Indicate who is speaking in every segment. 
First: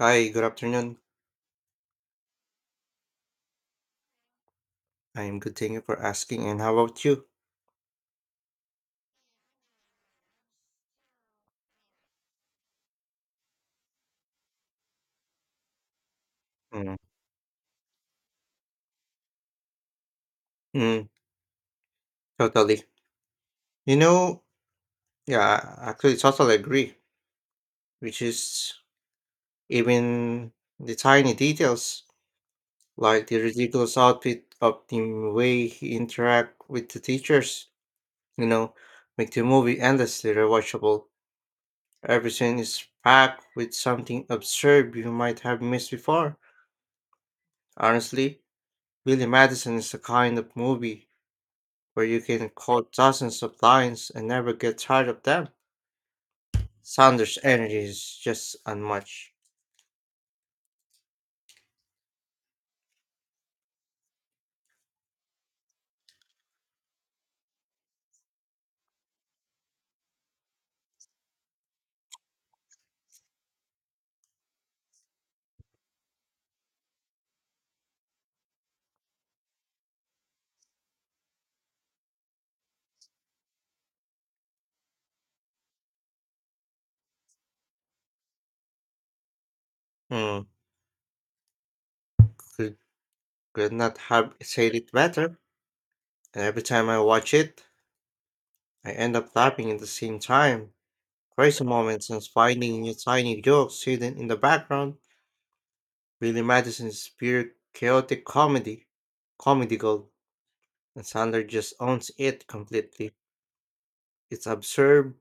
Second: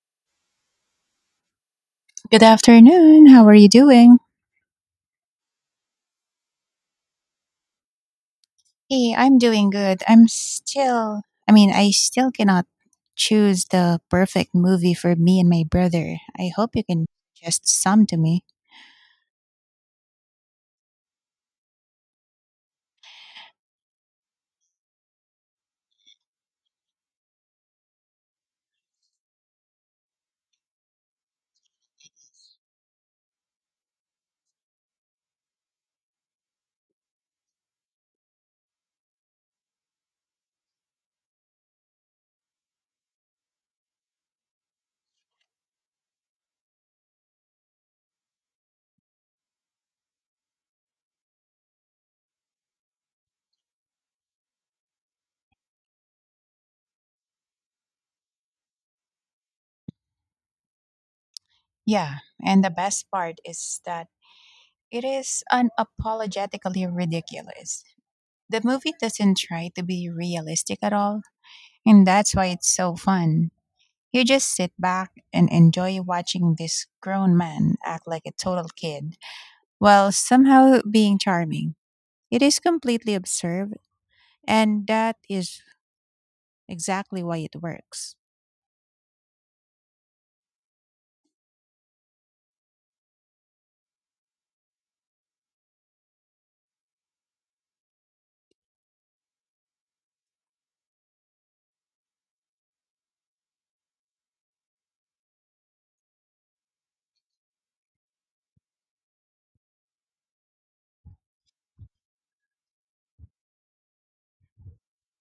Speaker 1: Hi, good afternoon.
Speaker 2: Good afternoon. How are you doing?
Speaker 1: I'm good, thank you for asking. And how about you?
Speaker 2: Hey, I'm doing good. I still cannot choose the perfect movie for me and my brother. I hope you
Speaker 1: Mm,
Speaker 2: can suggest some to me.
Speaker 1: mm, totally. You know, yeah, I actually totally agree, which is even the tiny details, like the ridiculous outfit of the way he interact with the teachers, you know, make the movie endlessly rewatchable. Every scene is packed with something absurd you might have missed before. Honestly, Billy Madison is the kind of movie where you can quote dozens of lines and never get tired of them. Sanders' energy is just unmatched.
Speaker 2: Yeah, and the best part is that it is unapologetically ridiculous. The movie doesn't try to be realistic at all, and that's why it's so fun. You just sit back and enjoy watching this grown man act like a total kid while somehow being charming. It is completely absurd, and that is exactly why it works.
Speaker 1: Hmm, could, could not have said it better. And every time I watch it, I end up laughing at the same time. Crazy moments and finding new tiny jokes hidden in the background. Billy Madison's pure chaotic comedy, comedy gold, and Sanders just owns it completely. It's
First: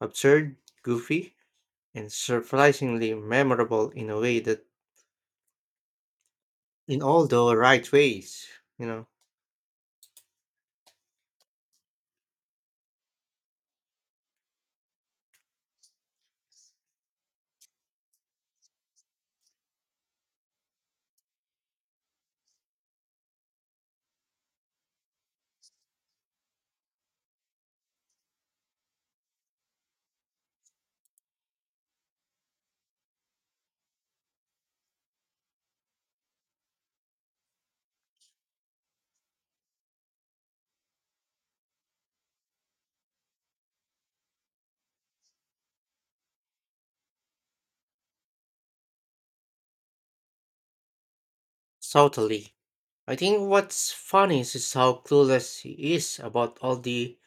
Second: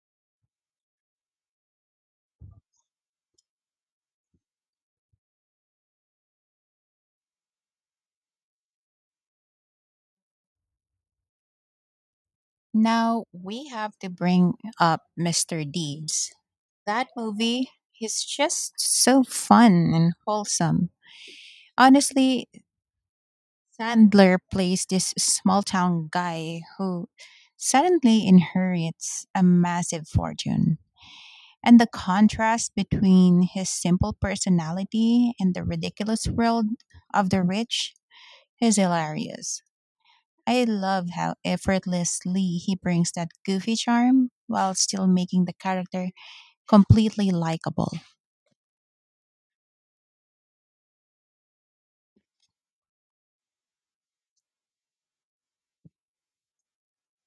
Speaker 1: absurd, goofy, and surprisingly memorable in a way that in all the right ways, you know,
Speaker 2: Now we have to bring up Mr. Deeds. That movie is just so fun and wholesome. Honestly, Sandler plays this small town guy who suddenly inherits a massive fortune. And the contrast between his simple personality and the ridiculous world of the rich is hilarious. I love how effortlessly he brings that goofy charm while still making the character completely likable.
Speaker 1: subtly. I think what's funny is how clueless he is about all the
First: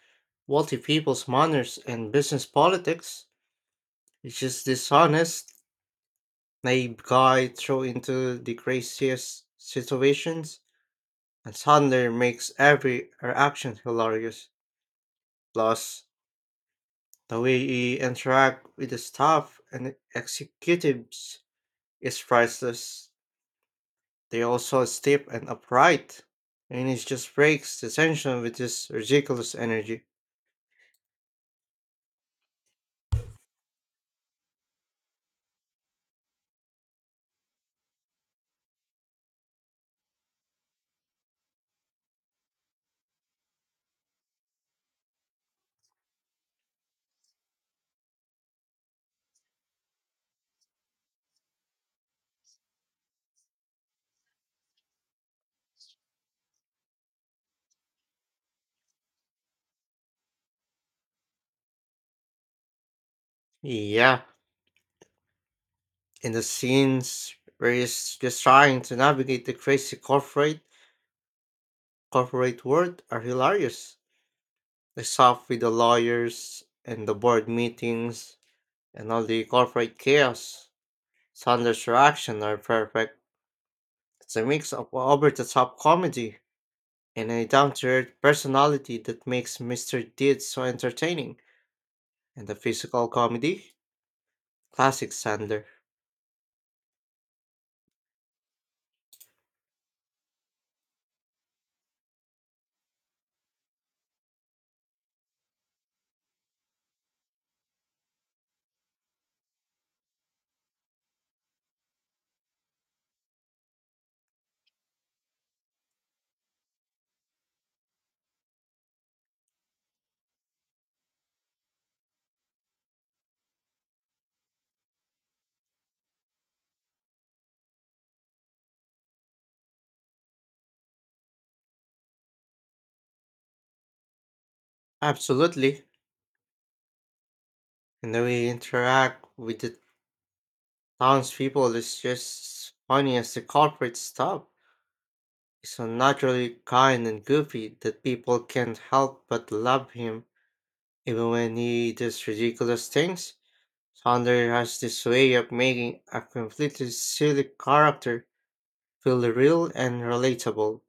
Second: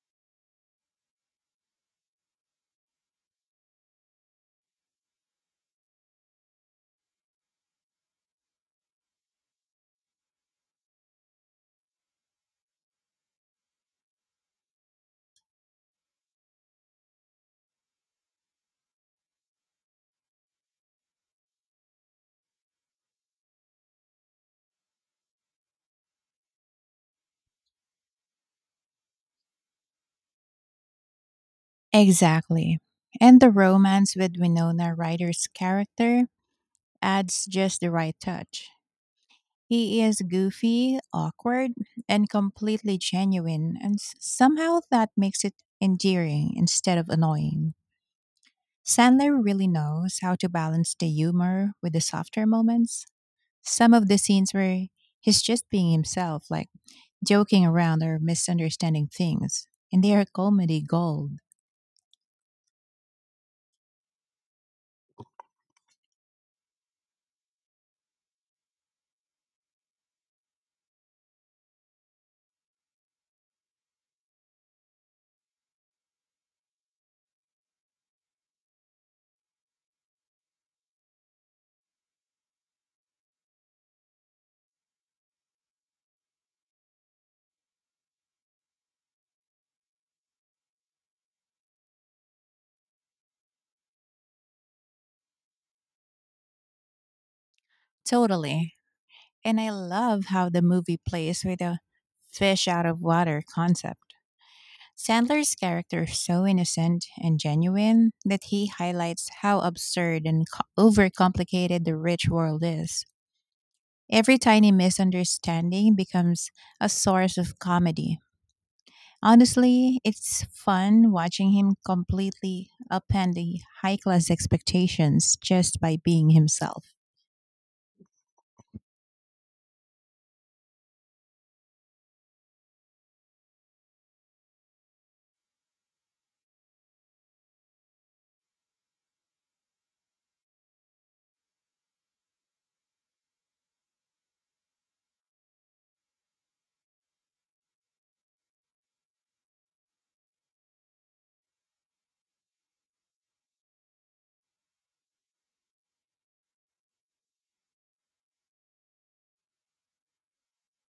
Speaker 1: wealthy people's manners and business politics. It's just dishonest, naive guy thrown into the craziest situations, and Sandler makes every reaction hilarious. Plus, the way he interacts with the staff and executives is priceless. They also stiff and upright, and it just breaks the tension with this ridiculous energy.
Speaker 2: Exactly. And the romance with Winona Ryder's character adds just the right touch. He is goofy, awkward, and completely genuine, and somehow that makes it endearing instead of annoying. Sandler really knows how to balance the humor with the softer moments. Some of the scenes where he's just being himself, like joking around or misunderstanding things, and they are comedy gold.
Speaker 1: Yeah, in the scenes where he's just trying to navigate the crazy corporate world are hilarious. The stuff with the lawyers and the board meetings and all the corporate chaos. Sanders' reaction are perfect. It's a mix of over-the-top comedy and a down-to-earth personality that makes Mr. Deeds so entertaining and the physical comedy classic Sandler.
Speaker 2: Totally. And I love how the movie plays with a fish out of water concept. Sandler's character is so innocent and genuine that he highlights how absurd and overcomplicated the rich world is. Every tiny misunderstanding becomes a source of comedy. Honestly, it's fun watching him completely upend the high class expectations just by being himself.
Speaker 1: Absolutely. And the way he interact with the townspeople is just funny as the corporate stuff. He's so naturally kind and goofy that people can't help but love him, even when he does ridiculous things. Sandler has this way of making a completely silly character feel real and relatable.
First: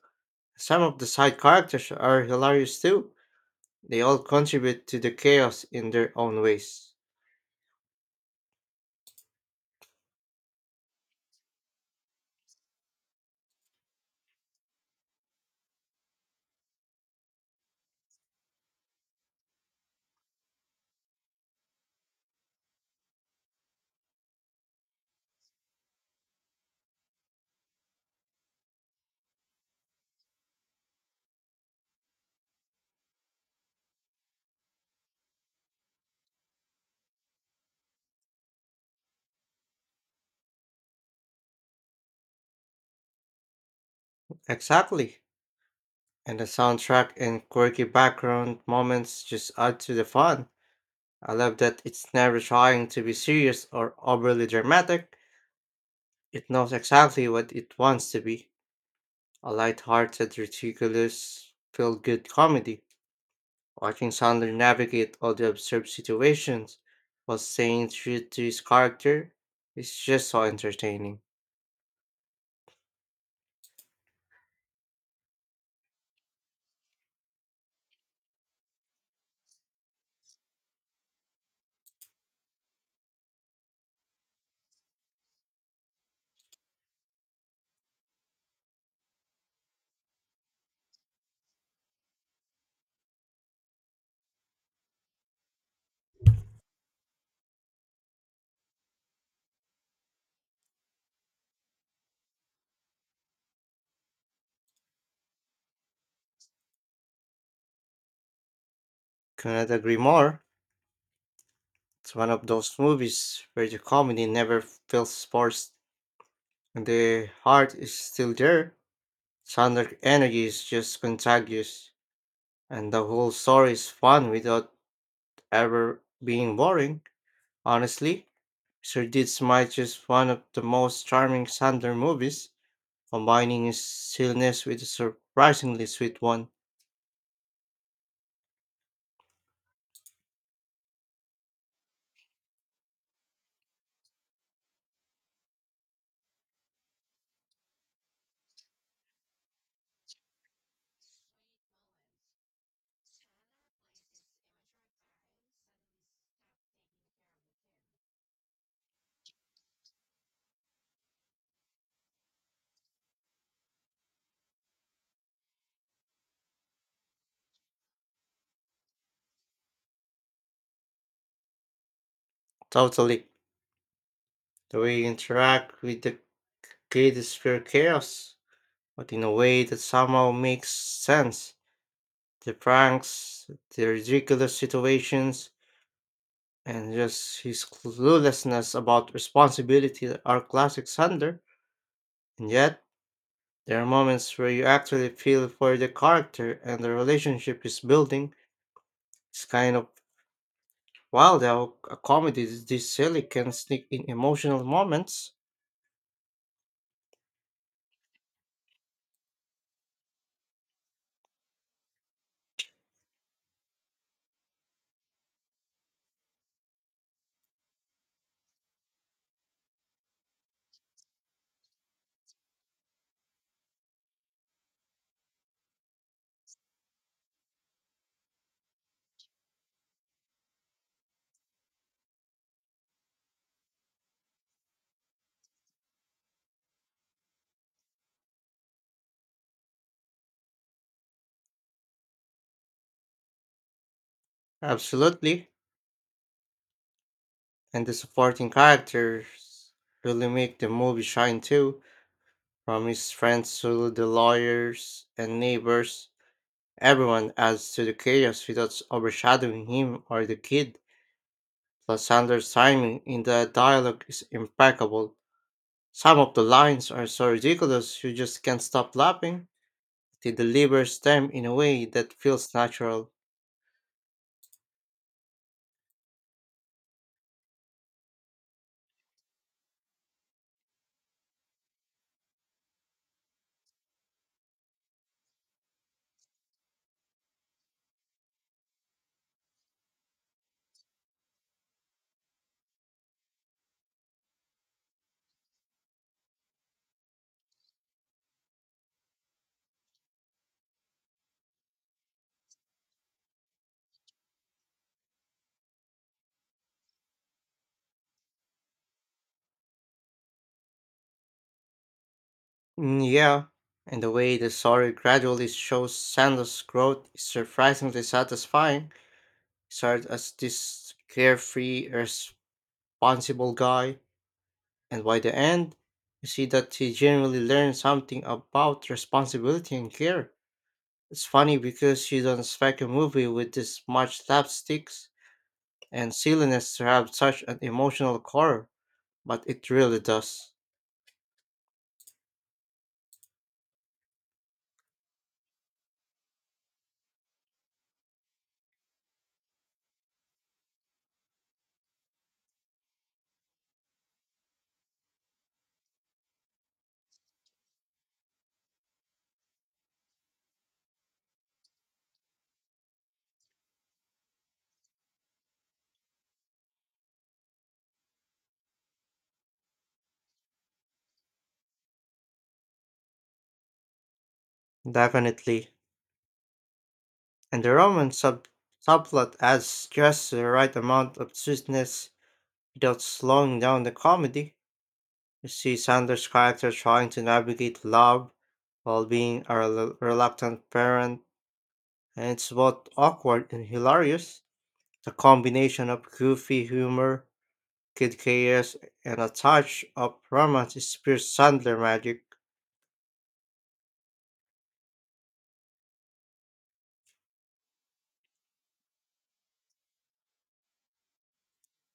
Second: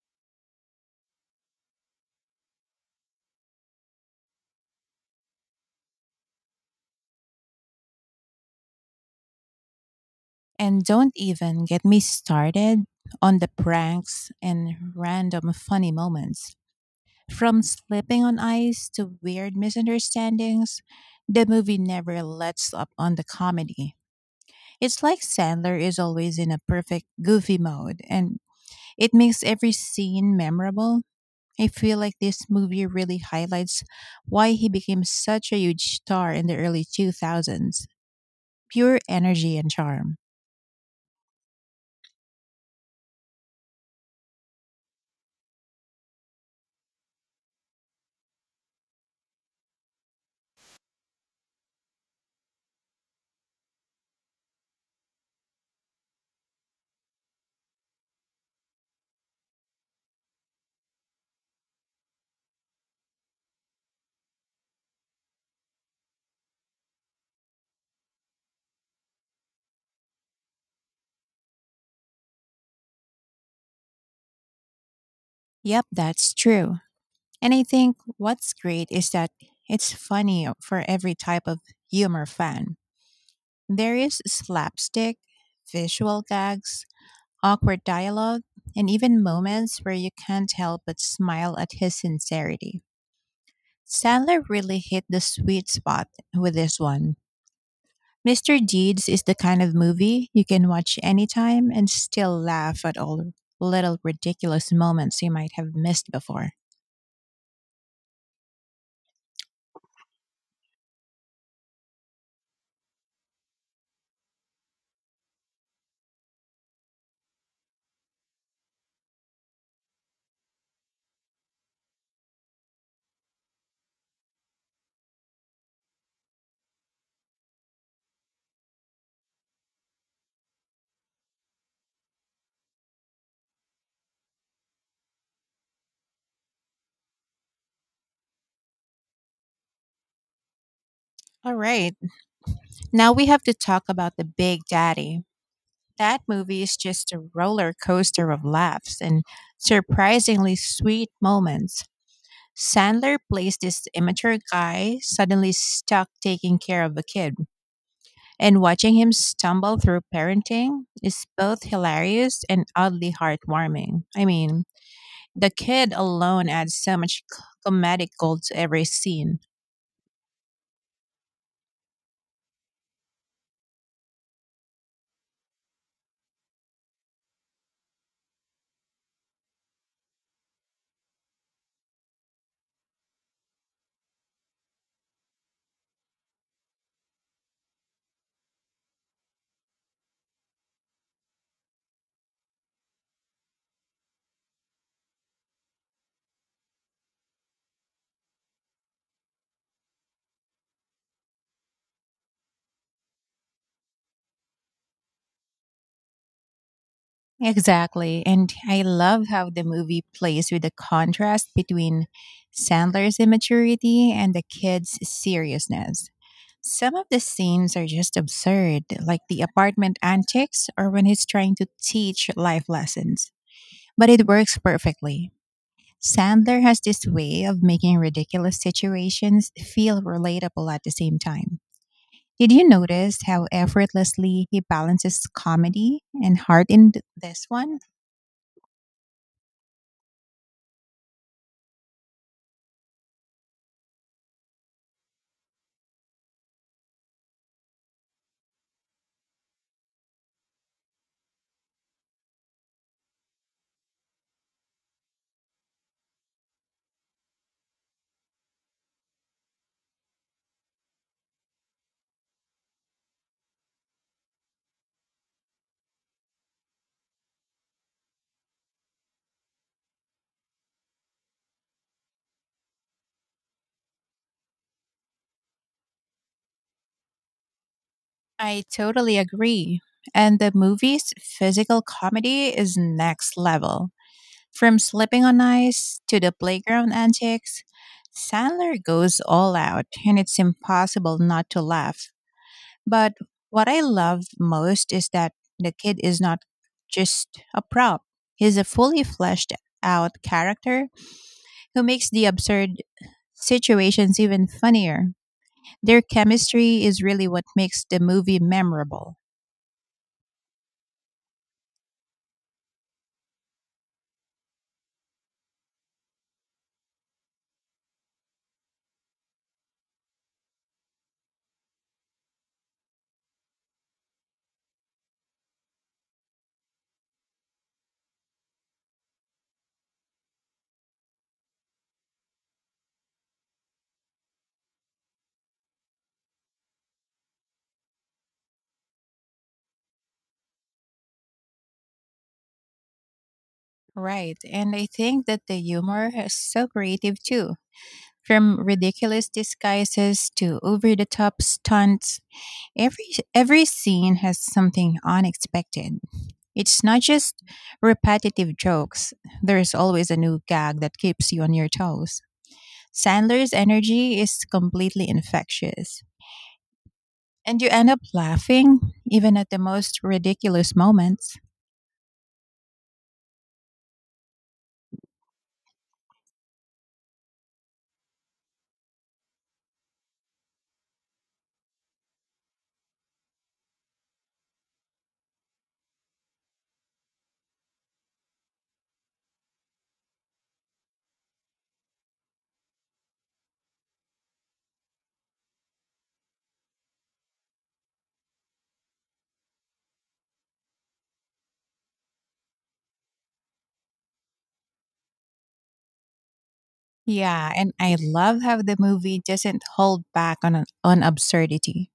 Speaker 1: Some of the side characters are hilarious too. They all contribute to the chaos in their own ways.
Speaker 2: And don't even get me started on the pranks and random funny moments. From slipping on ice to weird misunderstandings, the movie never lets up on the comedy. It's like Sandler is always in a perfect goofy mode, and it makes every scene memorable. I feel like this movie really highlights why he became such a huge star in the early 2000s, pure energy and charm.
Speaker 1: Exactly. And the soundtrack and quirky background moments just add to the fun. I love that it's never trying to be serious or overly dramatic. It knows exactly what it wants to be a light-hearted, ridiculous, feel-good comedy. Watching Sandler navigate all the absurd situations while staying true to his character is just so entertaining.
Speaker 2: Yep, that's true. And I think what's great is that it's funny for every type of humor fan. There is slapstick, visual gags, awkward dialogue, and even moments where you can't help but smile at his sincerity. Sandler really hit the sweet spot with this one. Mr. Deeds is the kind of movie you can watch anytime and still laugh at all little ridiculous moments you might have missed before.
Speaker 1: Cannot agree more. It's one of those movies where the comedy never feels forced and the heart is still there. Sonic energy is just contagious, and the whole story is fun without ever being boring. Honestly, Sir might just one of the most charming Sandler movies, combining his silliness with a surprisingly sweet one.
Speaker 2: All right, now we have to talk about the Big Daddy. That movie is just a roller coaster of laughs and surprisingly sweet moments. Sandler plays this immature guy suddenly stuck taking care of a kid, and watching him stumble through parenting is both hilarious and oddly heartwarming. I mean, the kid alone adds so much comedic gold to every scene.
Speaker 1: Totally, the way you interact with the kid is pure chaos, but in a way that somehow makes sense. The pranks, the ridiculous situations, and just his cluelessness about responsibility are classic Sander. And yet, there are moments where you actually feel for the character and the relationship he's building. It's kind of wild how a comedy this silly can sneak in emotional moments.
Speaker 2: Exactly. And I love how the movie plays with the contrast between Sandler's immaturity and the kid's seriousness. Some of the scenes are just absurd, like the apartment antics or when he's trying to teach life lessons. But it works perfectly. Sandler has this way of making ridiculous situations feel relatable at the same time. Did you notice how effortlessly he balances comedy and heart in this one?
Speaker 1: Absolutely. And the supporting characters really make the movie shine too. From his friends to the lawyers and neighbors, everyone adds to the chaos without overshadowing him or the kid. Alexander's timing in the dialogue is impeccable. Some of the lines are so ridiculous you just can't stop laughing. He delivers them in a way that feels natural.
Speaker 2: I totally agree. And the movie's physical comedy is next level. From slipping on ice to the playground antics, Sandler goes all out, and it's impossible not to laugh. But what I love most is that the kid is not just a prop, he's a fully fleshed out character who makes the absurd situations even funnier. Their chemistry is really what makes the movie memorable.
Speaker 1: Yeah, and the way the story gradually shows Sanders' growth is surprisingly satisfying. He started as this carefree, responsible guy, and by the end, you see that he genuinely learned something about responsibility and care. It's funny because you don't expect a movie with this much slapsticks and silliness to have such an emotional core, but it really does.
Speaker 2: Right. And I think that the humor is so creative too. From ridiculous disguises to over the top stunts, every every scene has something unexpected. It's not just repetitive jokes. There's always a new gag that keeps you on your toes. Sandler's energy is completely infectious. And you end up laughing even at the most ridiculous moments.
Speaker 1: Definitely. And the subplot adds just the right amount of sweetness without slowing down the comedy. You see Sanders' character trying to navigate love while being a reluctant parent, and it's both awkward and hilarious. The combination of goofy humor Kid Chaos and a touch of romance is pure Sandler magic.
Speaker 2: Yeah, and I love how the movie doesn't hold back on absurdity.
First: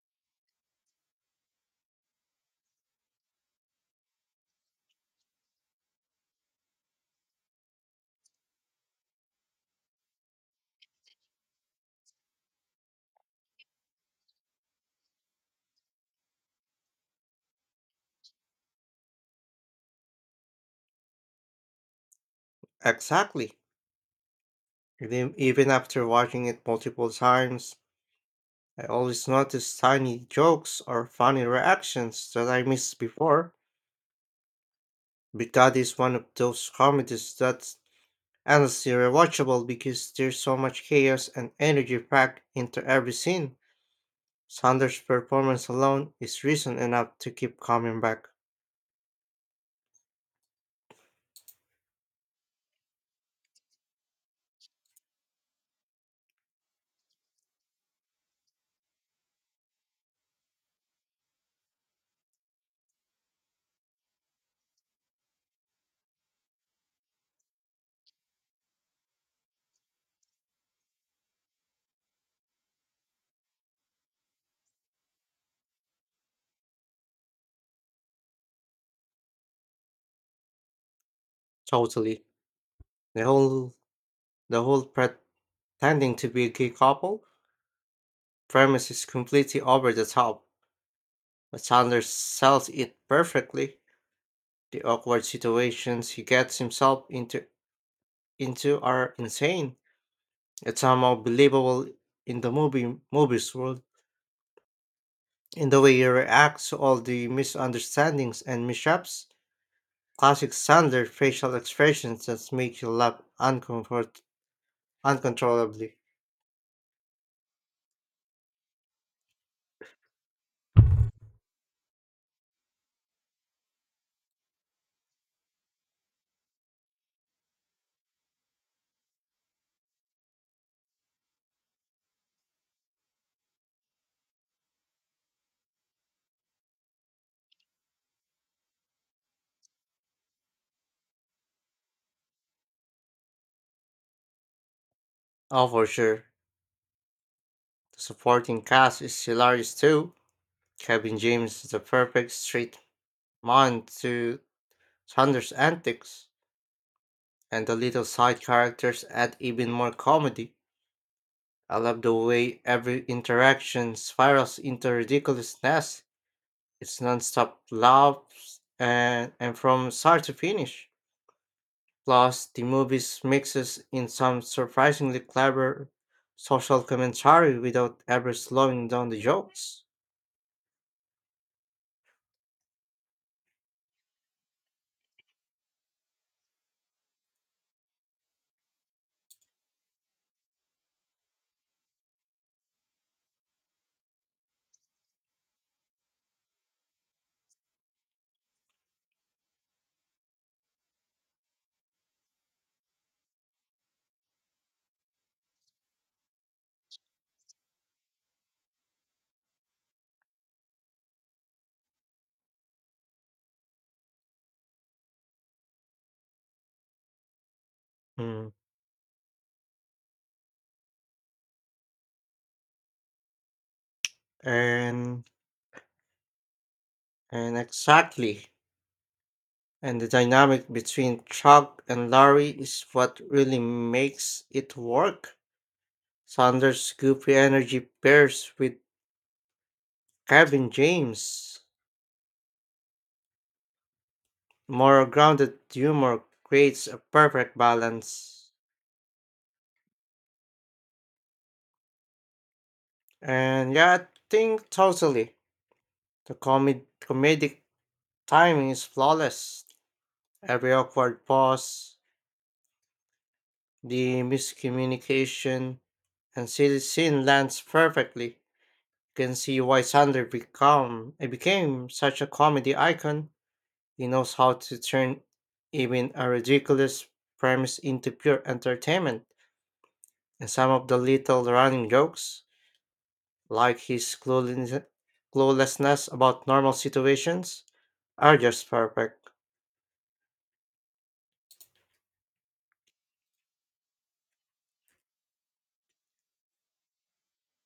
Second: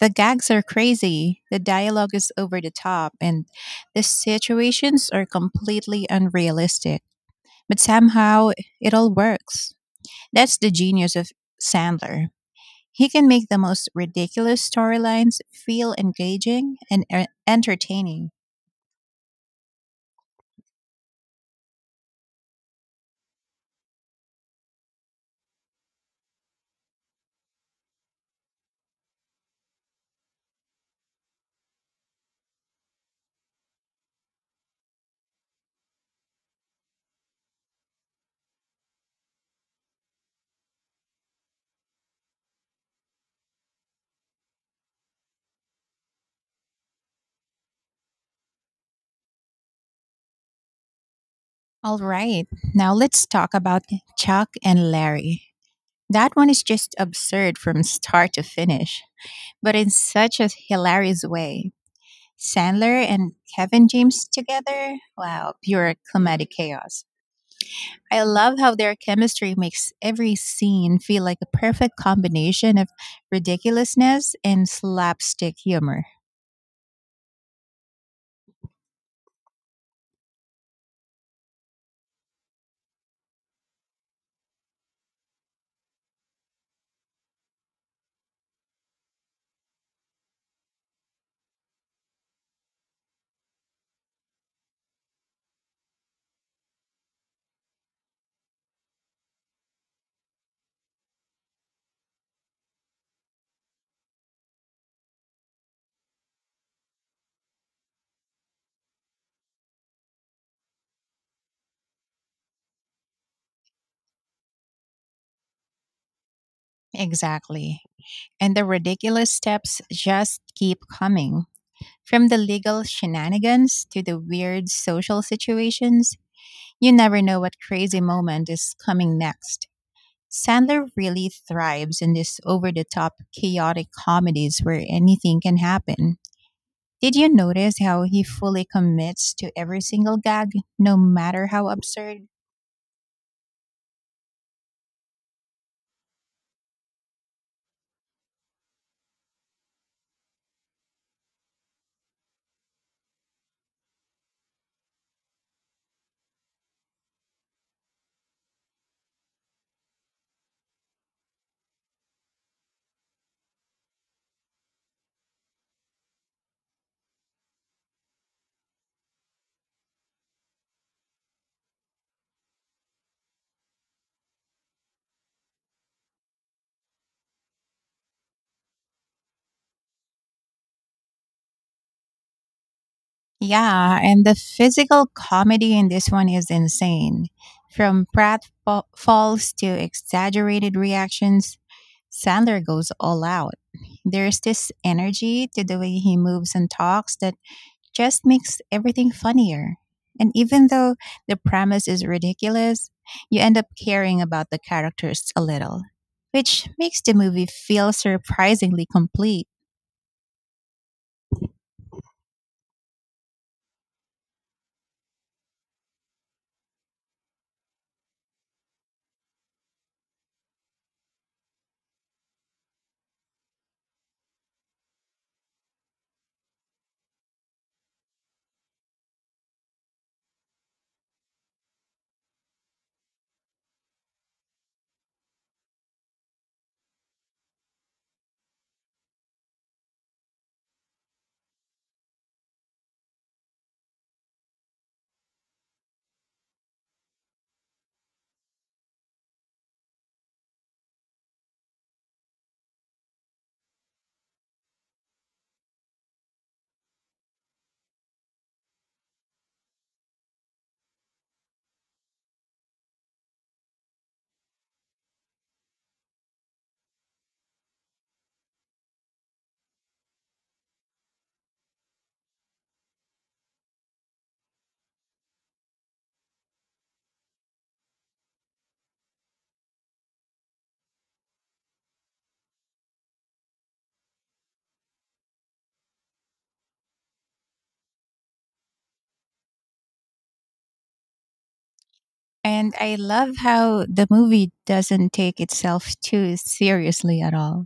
Speaker 2: The gags are crazy, the dialogue is over the top, and the situations are completely unrealistic. But somehow it all works. That's the genius of Sandler. He can make the most ridiculous storylines feel engaging and entertaining.
Speaker 1: Exactly. And then even after watching it multiple times, I always notice tiny jokes or funny reactions that I missed before. But that is one of those comedies that's endlessly rewatchable because there's so much chaos and energy packed into every scene. Sanders' performance alone is reason enough to keep coming back.
Speaker 2: All right, now let's talk about Chuck and Larry. That one is just absurd from start to finish, but in such a hilarious way. Sandler and Kevin James together? Wow, pure comedic chaos. I love how their chemistry makes every scene feel like a perfect combination of ridiculousness and slapstick humor.
Speaker 1: Totally. The whole the whole tending to be a gay couple, premise is completely over the top, but Sanders sells it perfectly. The awkward situations he gets himself into are insane. It's somehow believable in the movies world. In the way he reacts to all the misunderstandings and mishaps, classic Sanders facial expressions that make you laugh uncontrollably.
Speaker 2: Exactly. And the ridiculous steps just keep coming. From the legal shenanigans to the weird social situations, you never know what crazy moment is coming next. Sandler really thrives in these over the top chaotic comedies where anything can happen. Did you notice how he fully commits to every single gag, no matter how absurd?
Speaker 1: Oh, for sure. The supporting cast is hilarious too. Kevin James is the perfect straight Mind to Chandler's antics, and the little side characters add even more comedy. I love the way every interaction spirals into ridiculousness. It's nonstop laughs and from start to finish. Plus, the movies mixes in some surprisingly clever social commentary without ever slowing down the jokes.
Speaker 2: Yeah, and the physical comedy in this one is insane. From falls to exaggerated reactions, Sandler goes all out. There's this energy to the way he moves and talks that just makes everything funnier. And even though the premise is ridiculous, you end up caring about the characters a little, which makes the movie feel surprisingly complete.
Speaker 1: Mm. And and exactly. And the dynamic between Chuck and Larry is what really makes it work. Sanders' goofy energy pairs with Kevin James' more grounded humor creates a perfect balance. And yeah, I think totally. The comedic timing is flawless. Every awkward pause, the miscommunication, and silly scene lands perfectly. Can see why Sandler become it became such a comedy icon. He knows how to turn even a ridiculous premise into pure entertainment. And some of the little running jokes, like his cluelessness about normal situations, are just perfect.
Speaker 2: And I love how the movie doesn't take itself too seriously at all.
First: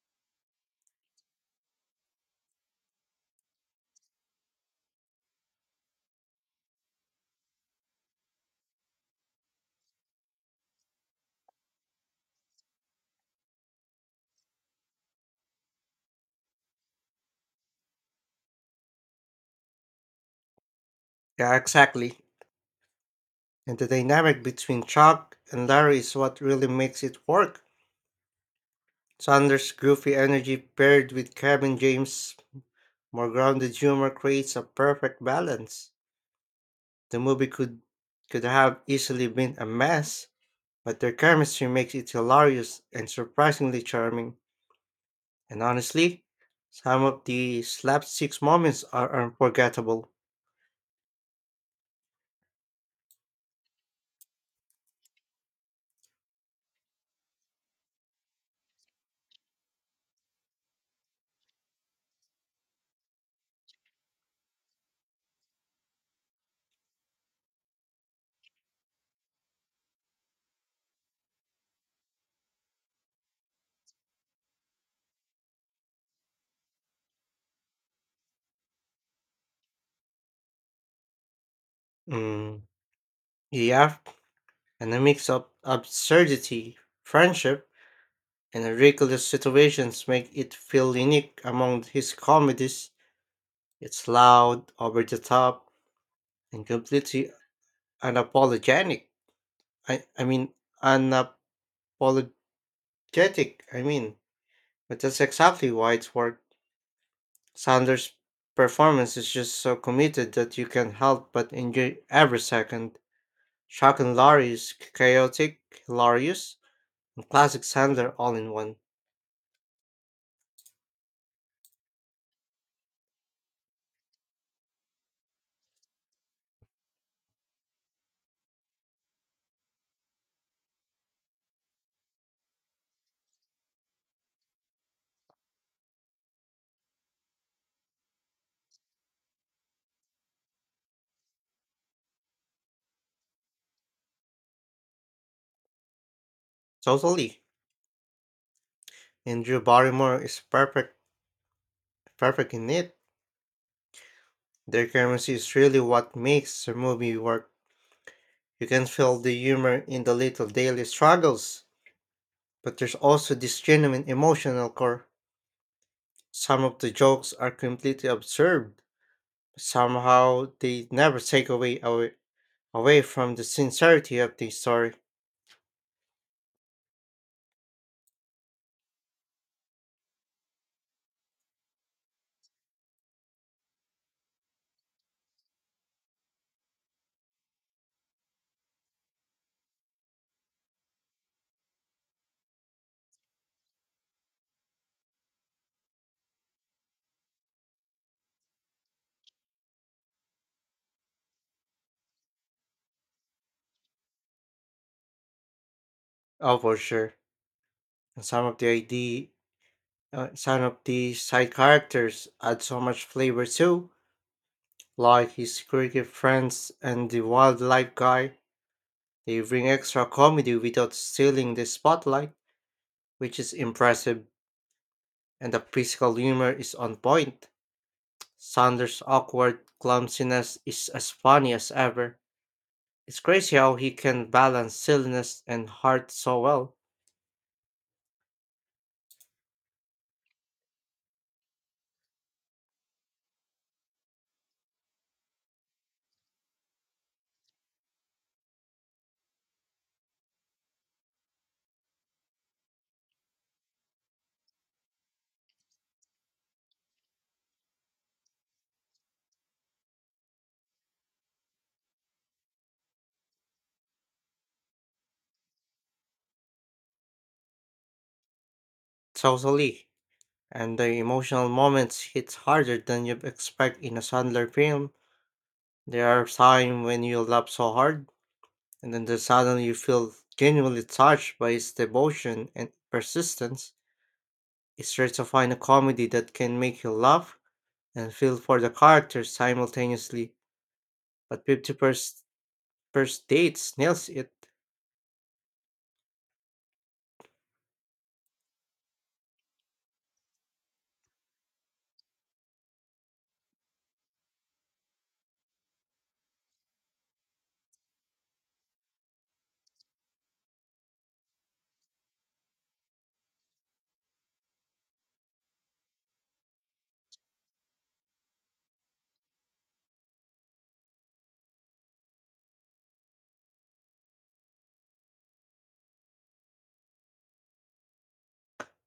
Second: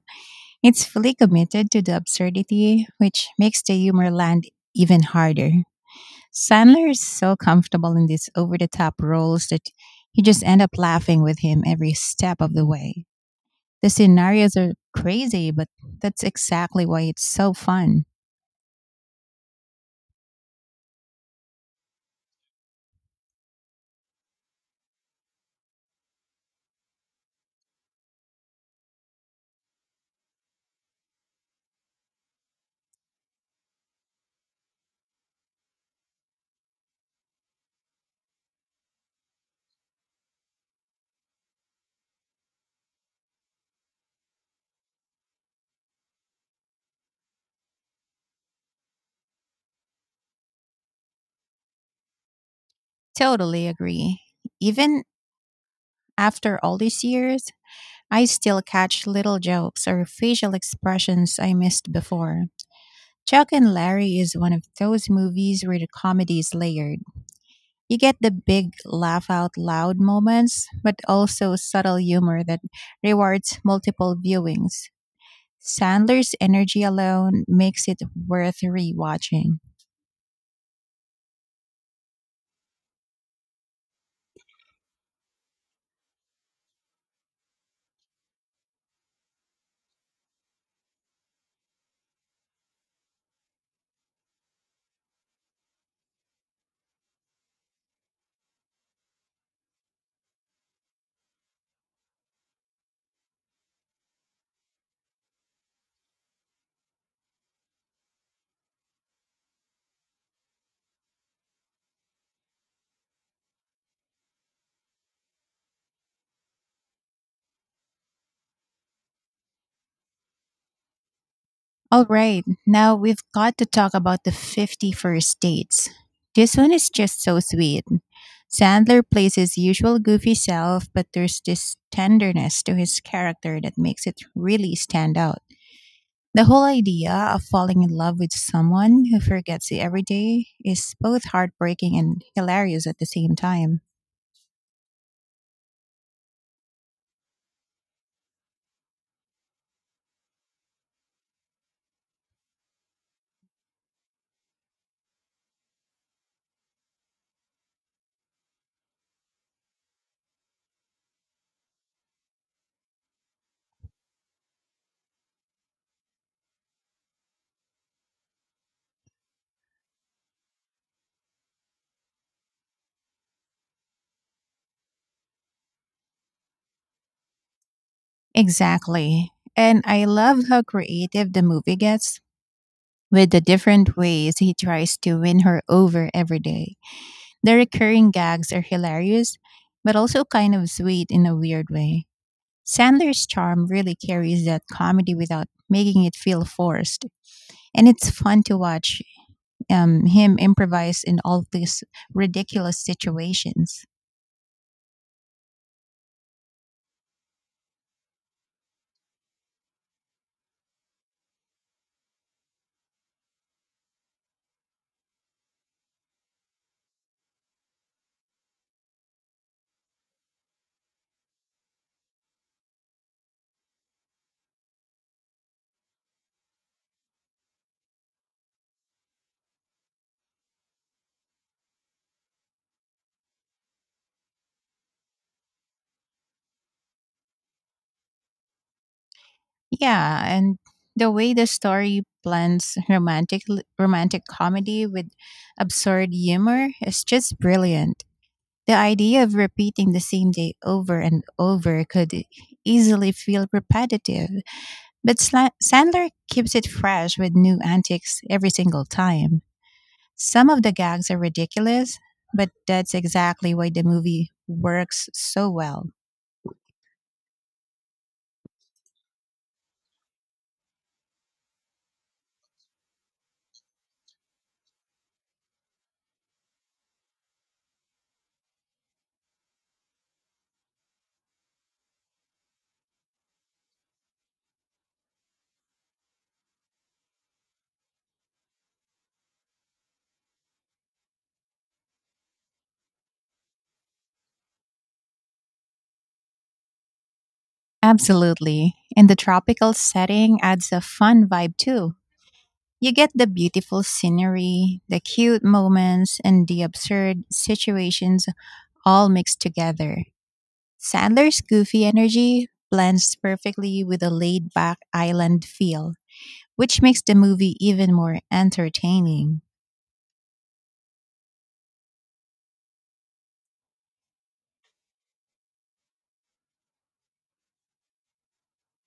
Speaker 2: It's fully committed to the absurdity, which makes the humor land even harder. Sandler is so comfortable in these over the top roles that you just end up laughing with him every step of the way. The scenarios are crazy, but that's exactly why it's so fun.
Speaker 1: Yeah, exactly. And the dynamic between Chuck and Larry is what really makes it work. Sanders' goofy energy paired with Kevin James' more grounded humor creates a perfect balance. The movie could have easily been a mess, but their chemistry makes it hilarious and surprisingly charming. And honestly, some of the slapstick moments are unforgettable.
Speaker 2: Totally agree. Even after all these years, I still catch little jokes or facial expressions I missed before. Chuck and Larry is one of those movies where the comedy is layered. You get the big laugh out loud moments, but also subtle humor that rewards multiple viewings. Sandler's energy alone makes it worth rewatching.
Speaker 1: Mm, yeah, and a mix of absurdity, friendship, and ridiculous situations make it feel unique among his comedies. It's loud, over the top, and completely unapologetic. I, I mean, unapologetic. I mean, But that's exactly why it's worked. Sanders' performance is just so committed that you can't help but enjoy every second. Shock and Larry is chaotic, hilarious, and classic Sander all in one.
Speaker 2: All right, now we've got to talk about the 51st dates. This one is just so sweet. Sandler plays his usual goofy self, but there's this tenderness to his character that makes it really stand out. The whole idea of falling in love with someone who forgets you every day is both heartbreaking and hilarious at the same time.
Speaker 1: Totally. And Drew Barrymore is perfect in it. Their chemistry is really what makes the movie work. You can feel the humor in the little daily struggles, but there's also this genuine emotional core. Some of the jokes are completely absurd. Somehow they never away from the sincerity of the story.
Speaker 2: Exactly. And I love how creative the movie gets with the different ways he tries to win her over every day. The recurring gags are hilarious, but also kind of sweet in a weird way. Sandler's charm really carries that comedy without making it feel forced, and it's fun to watch him improvise in all these ridiculous situations.
Speaker 1: Oh, for sure. And some of the some of the side characters add so much flavor too, like his cricket friends and the wildlife guy. They bring extra comedy without stealing the spotlight, which is impressive, and the physical humor is on point. Sanders' awkward clumsiness is as funny as ever. It's crazy how he can balance silliness and heart so well.
Speaker 2: Yeah, and the way the story blends romantic comedy with absurd humor is just brilliant. The idea of repeating the same day over and over could easily feel repetitive, but Sandler keeps it fresh with new antics every single time. Some of the gags are ridiculous, but that's exactly why the movie works so well.
Speaker 1: Totally. And the emotional moments hit harder than you'd expect in a Sandler film. There are times when you laugh so hard, and then the suddenly you feel genuinely touched by his devotion and persistence. It's rare to find a comedy that can make you laugh and feel for the characters simultaneously, but 50 First Dates nails it.
Speaker 2: Absolutely. And the tropical setting adds a fun vibe too. You get the beautiful scenery, the cute moments, and the absurd situations all mixed together. Sandler's goofy energy blends perfectly with a laid back island feel, which makes the movie even more entertaining.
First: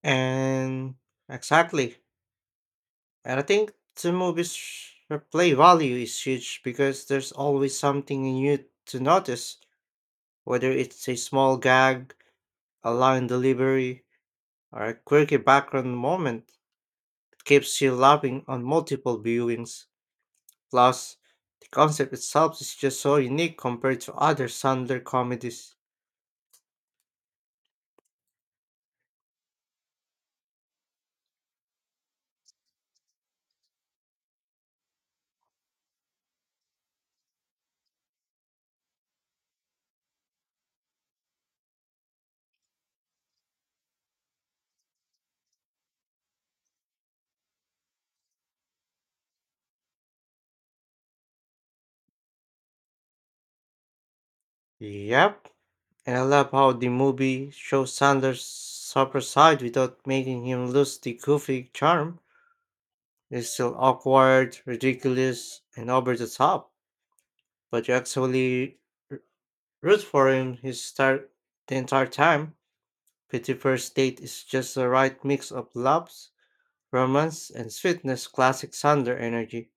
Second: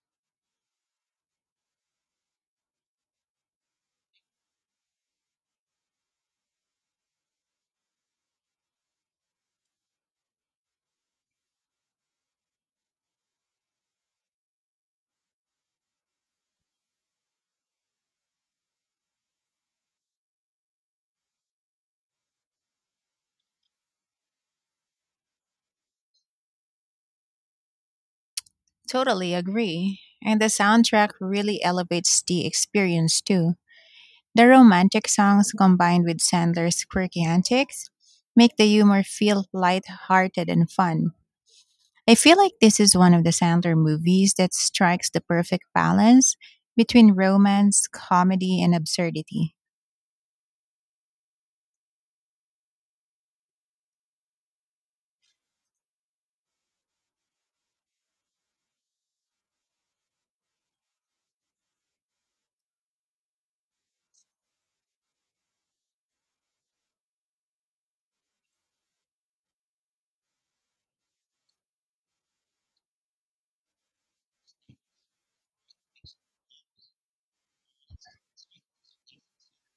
Speaker 1: And exactly, and I think the movie's replay value is huge because there's always something new to notice, whether it's a small gag, a line delivery, or a quirky background moment. It keeps you laughing on multiple viewings. Plus, the concept itself is just so unique compared to other Sandler comedies.
Speaker 2: Totally agree. And the soundtrack really elevates the experience too. The romantic songs combined with Sandler's quirky antics make the humor feel lighthearted and fun. I feel like this is one of the Sandler movies that strikes the perfect balance between romance, comedy, and absurdity.
Speaker 1: Yep, and I love how the movie shows Sandler's super side without making him lose the goofy charm. It's still awkward, ridiculous, and over the top, but you actually r- root for him his start the entire time. Pretty First Date is just the right mix of loves, romance, and sweetness classic Sandler energy.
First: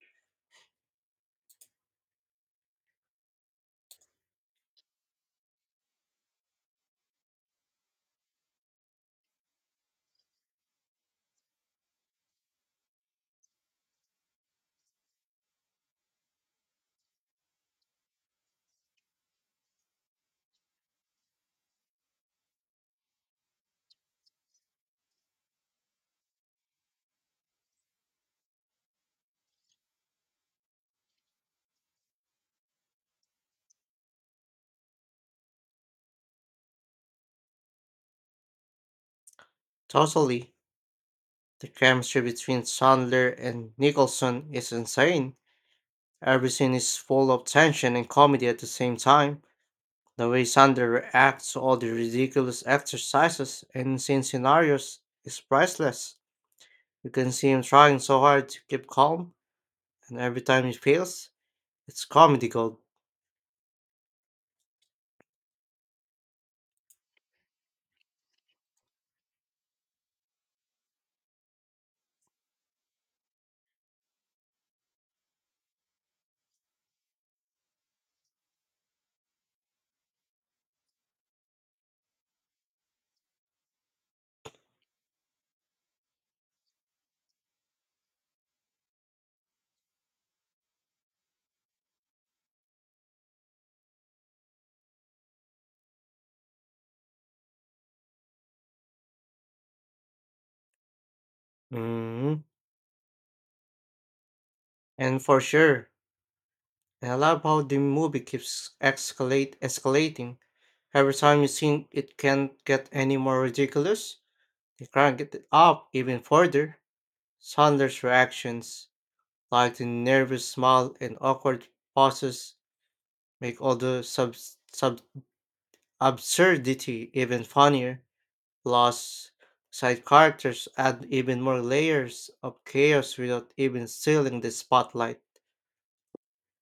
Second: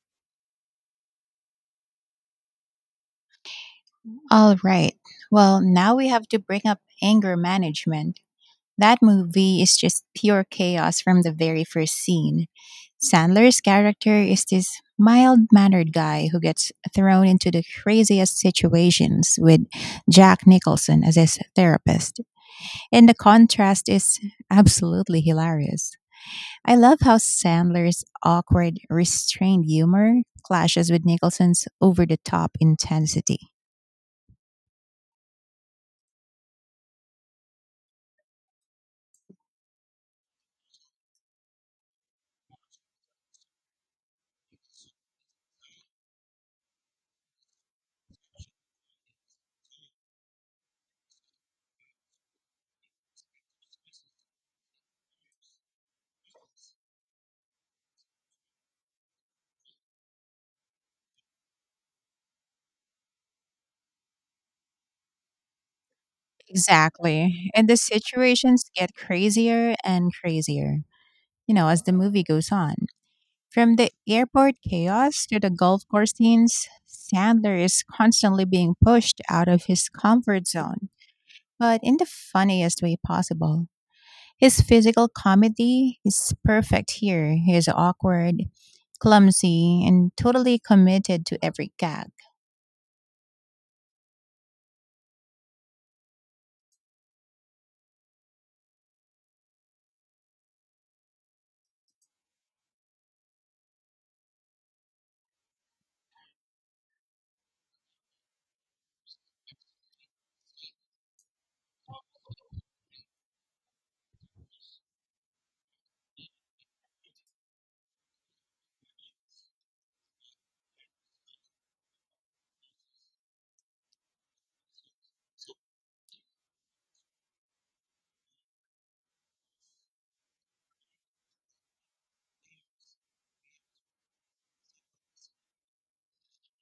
Speaker 2: All right. Well, now we have to bring up anger management. That movie is just pure chaos from the very first scene. Sandler's character is this mild mannered guy who gets thrown into the craziest situations with Jack Nicholson as his therapist. And the contrast is absolutely hilarious. I love how Sandler's awkward, restrained humor clashes with Nicholson's over the top intensity.
Speaker 1: Totally. The chemistry between Sandler and Nicholson is insane. Every scene is full of tension and comedy at the same time. The way Sandler reacts to all the ridiculous exercises and insane scenarios is priceless. You can see him trying so hard to keep calm, and every time he fails, it's comedy gold.
Speaker 2: Exactly. And the situations get crazier and crazier, as the movie goes on. From the airport chaos to the golf course scenes, Sandler is constantly being pushed out of his comfort zone, but in the funniest way possible. His physical comedy is perfect here. He is awkward, clumsy, and totally committed to every gag.
Speaker 1: Hmm. And for sure, and I love how the movie keeps escalate escalating. Every time you think it can't get any more ridiculous, they crank it up even further. Sandler's reactions, like the nervous smile and awkward pauses, make all the sub, sub absurdity even funnier. Plus side characters add even more layers of chaos without even stealing the spotlight.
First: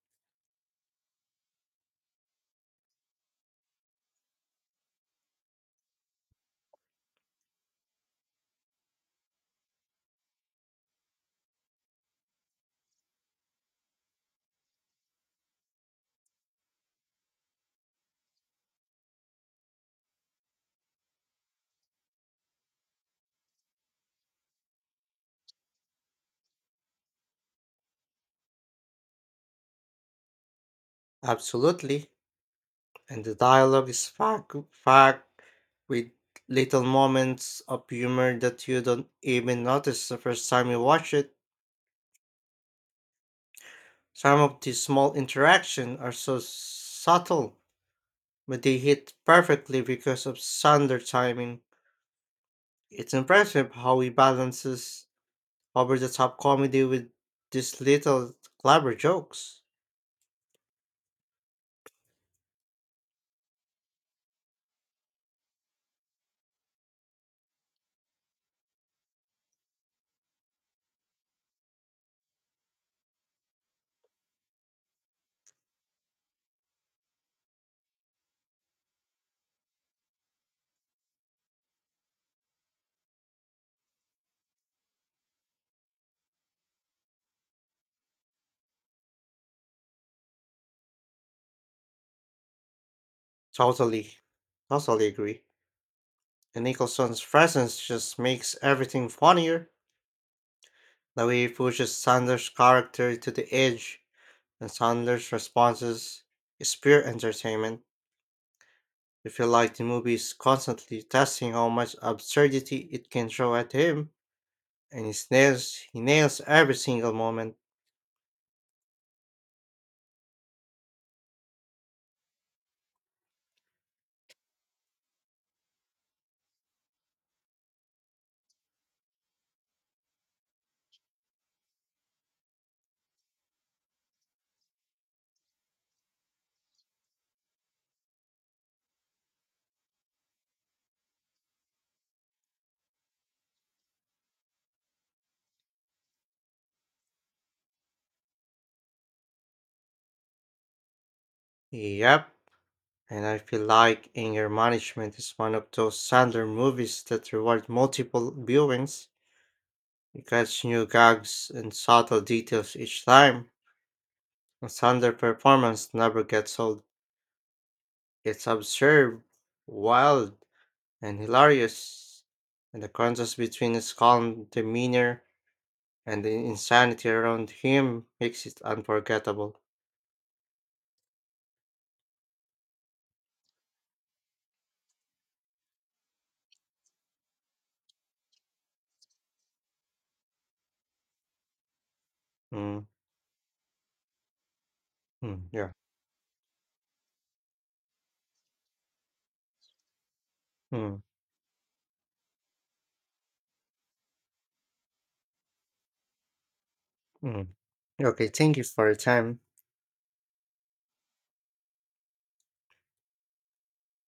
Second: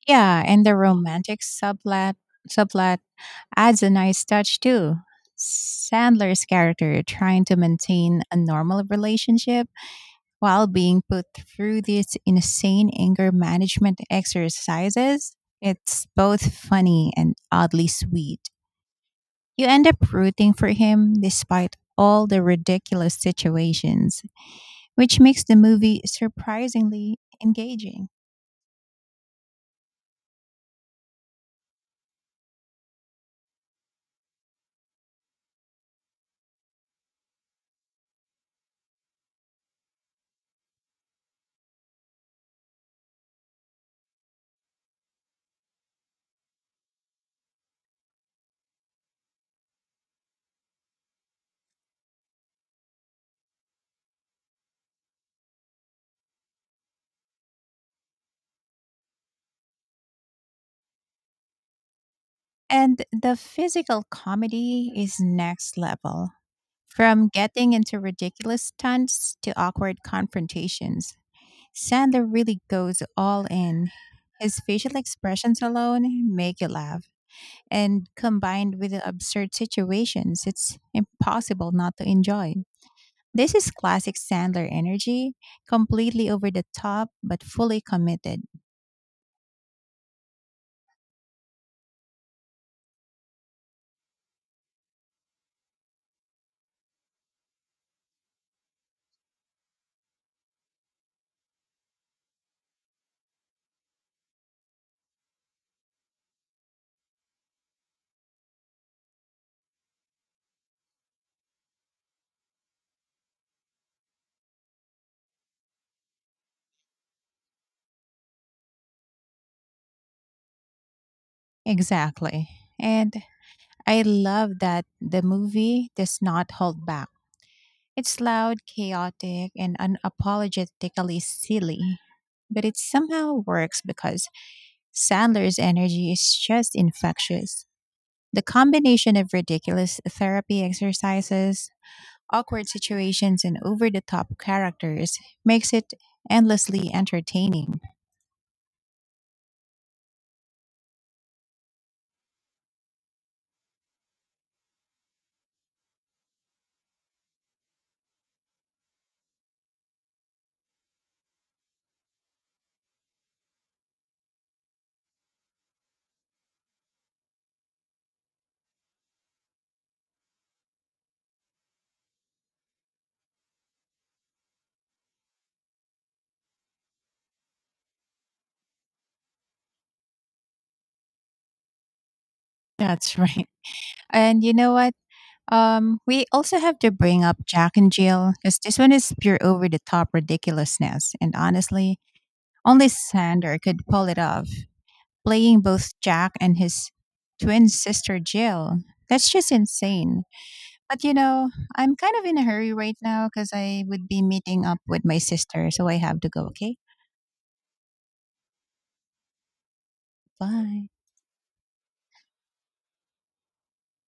Speaker 2: Yeah, and the romantic subplot subplot adds a nice touch too. Sandler's character trying to maintain a normal relationship while being put through these insane anger management exercises, it's both funny and oddly sweet. You end up rooting for him despite all the ridiculous situations, which makes the movie surprisingly engaging.
Speaker 1: Absolutely. And the dialogue is packed with little moments of humor that you don't even notice the first time you watch it. Some of these small interactions are so subtle, but they hit perfectly because of Sunder timing. It's impressive how he balances over the top comedy with these little clever jokes.
Speaker 2: And the physical comedy is next level. From getting into ridiculous stunts to awkward confrontations, Sandler really goes all in. His facial expressions alone make you laugh, and combined with the absurd situations, it's impossible not to enjoy. This is classic Sandler energy, completely over the top but fully committed.
Speaker 1: Totally. Totally agree. And Nicholson's presence just makes everything funnier. The way he pushes Sanders' character to the edge and Sanders' responses is pure entertainment. I feel like the movie is constantly testing how much absurdity it can throw at him, and he nails every single moment.
Speaker 2: Exactly. And I love that the movie does not hold back. It's loud, chaotic, and unapologetically silly, but it somehow works because Sandler's energy is just infectious. The combination of ridiculous therapy exercises, awkward situations, and over the top characters makes it endlessly entertaining.
Speaker 1: Yep. And I feel like Anger Management is one of those Sandler movies that reward multiple viewings. You catch new gags and subtle details each time. And Sandler performance never gets old. It's absurd, wild, and hilarious. And the contrast between his calm demeanor and the insanity around him makes it unforgettable.
Speaker 2: That's right. And you know what? We also have to bring up Jack and Jill because this one is pure over the top ridiculousness. And honestly,
Speaker 1: Mm,
Speaker 2: only Sander could pull it off, playing
Speaker 1: yeah.
Speaker 2: both Jack and his twin sister Jill. That's just insane.
Speaker 1: Mm,
Speaker 2: But you know, I'm kind of in a hurry right now because I would be meeting up with my sister, so I have to go. Okay,
Speaker 1: mm. Okay, thank you for your time.
Speaker 2: bye.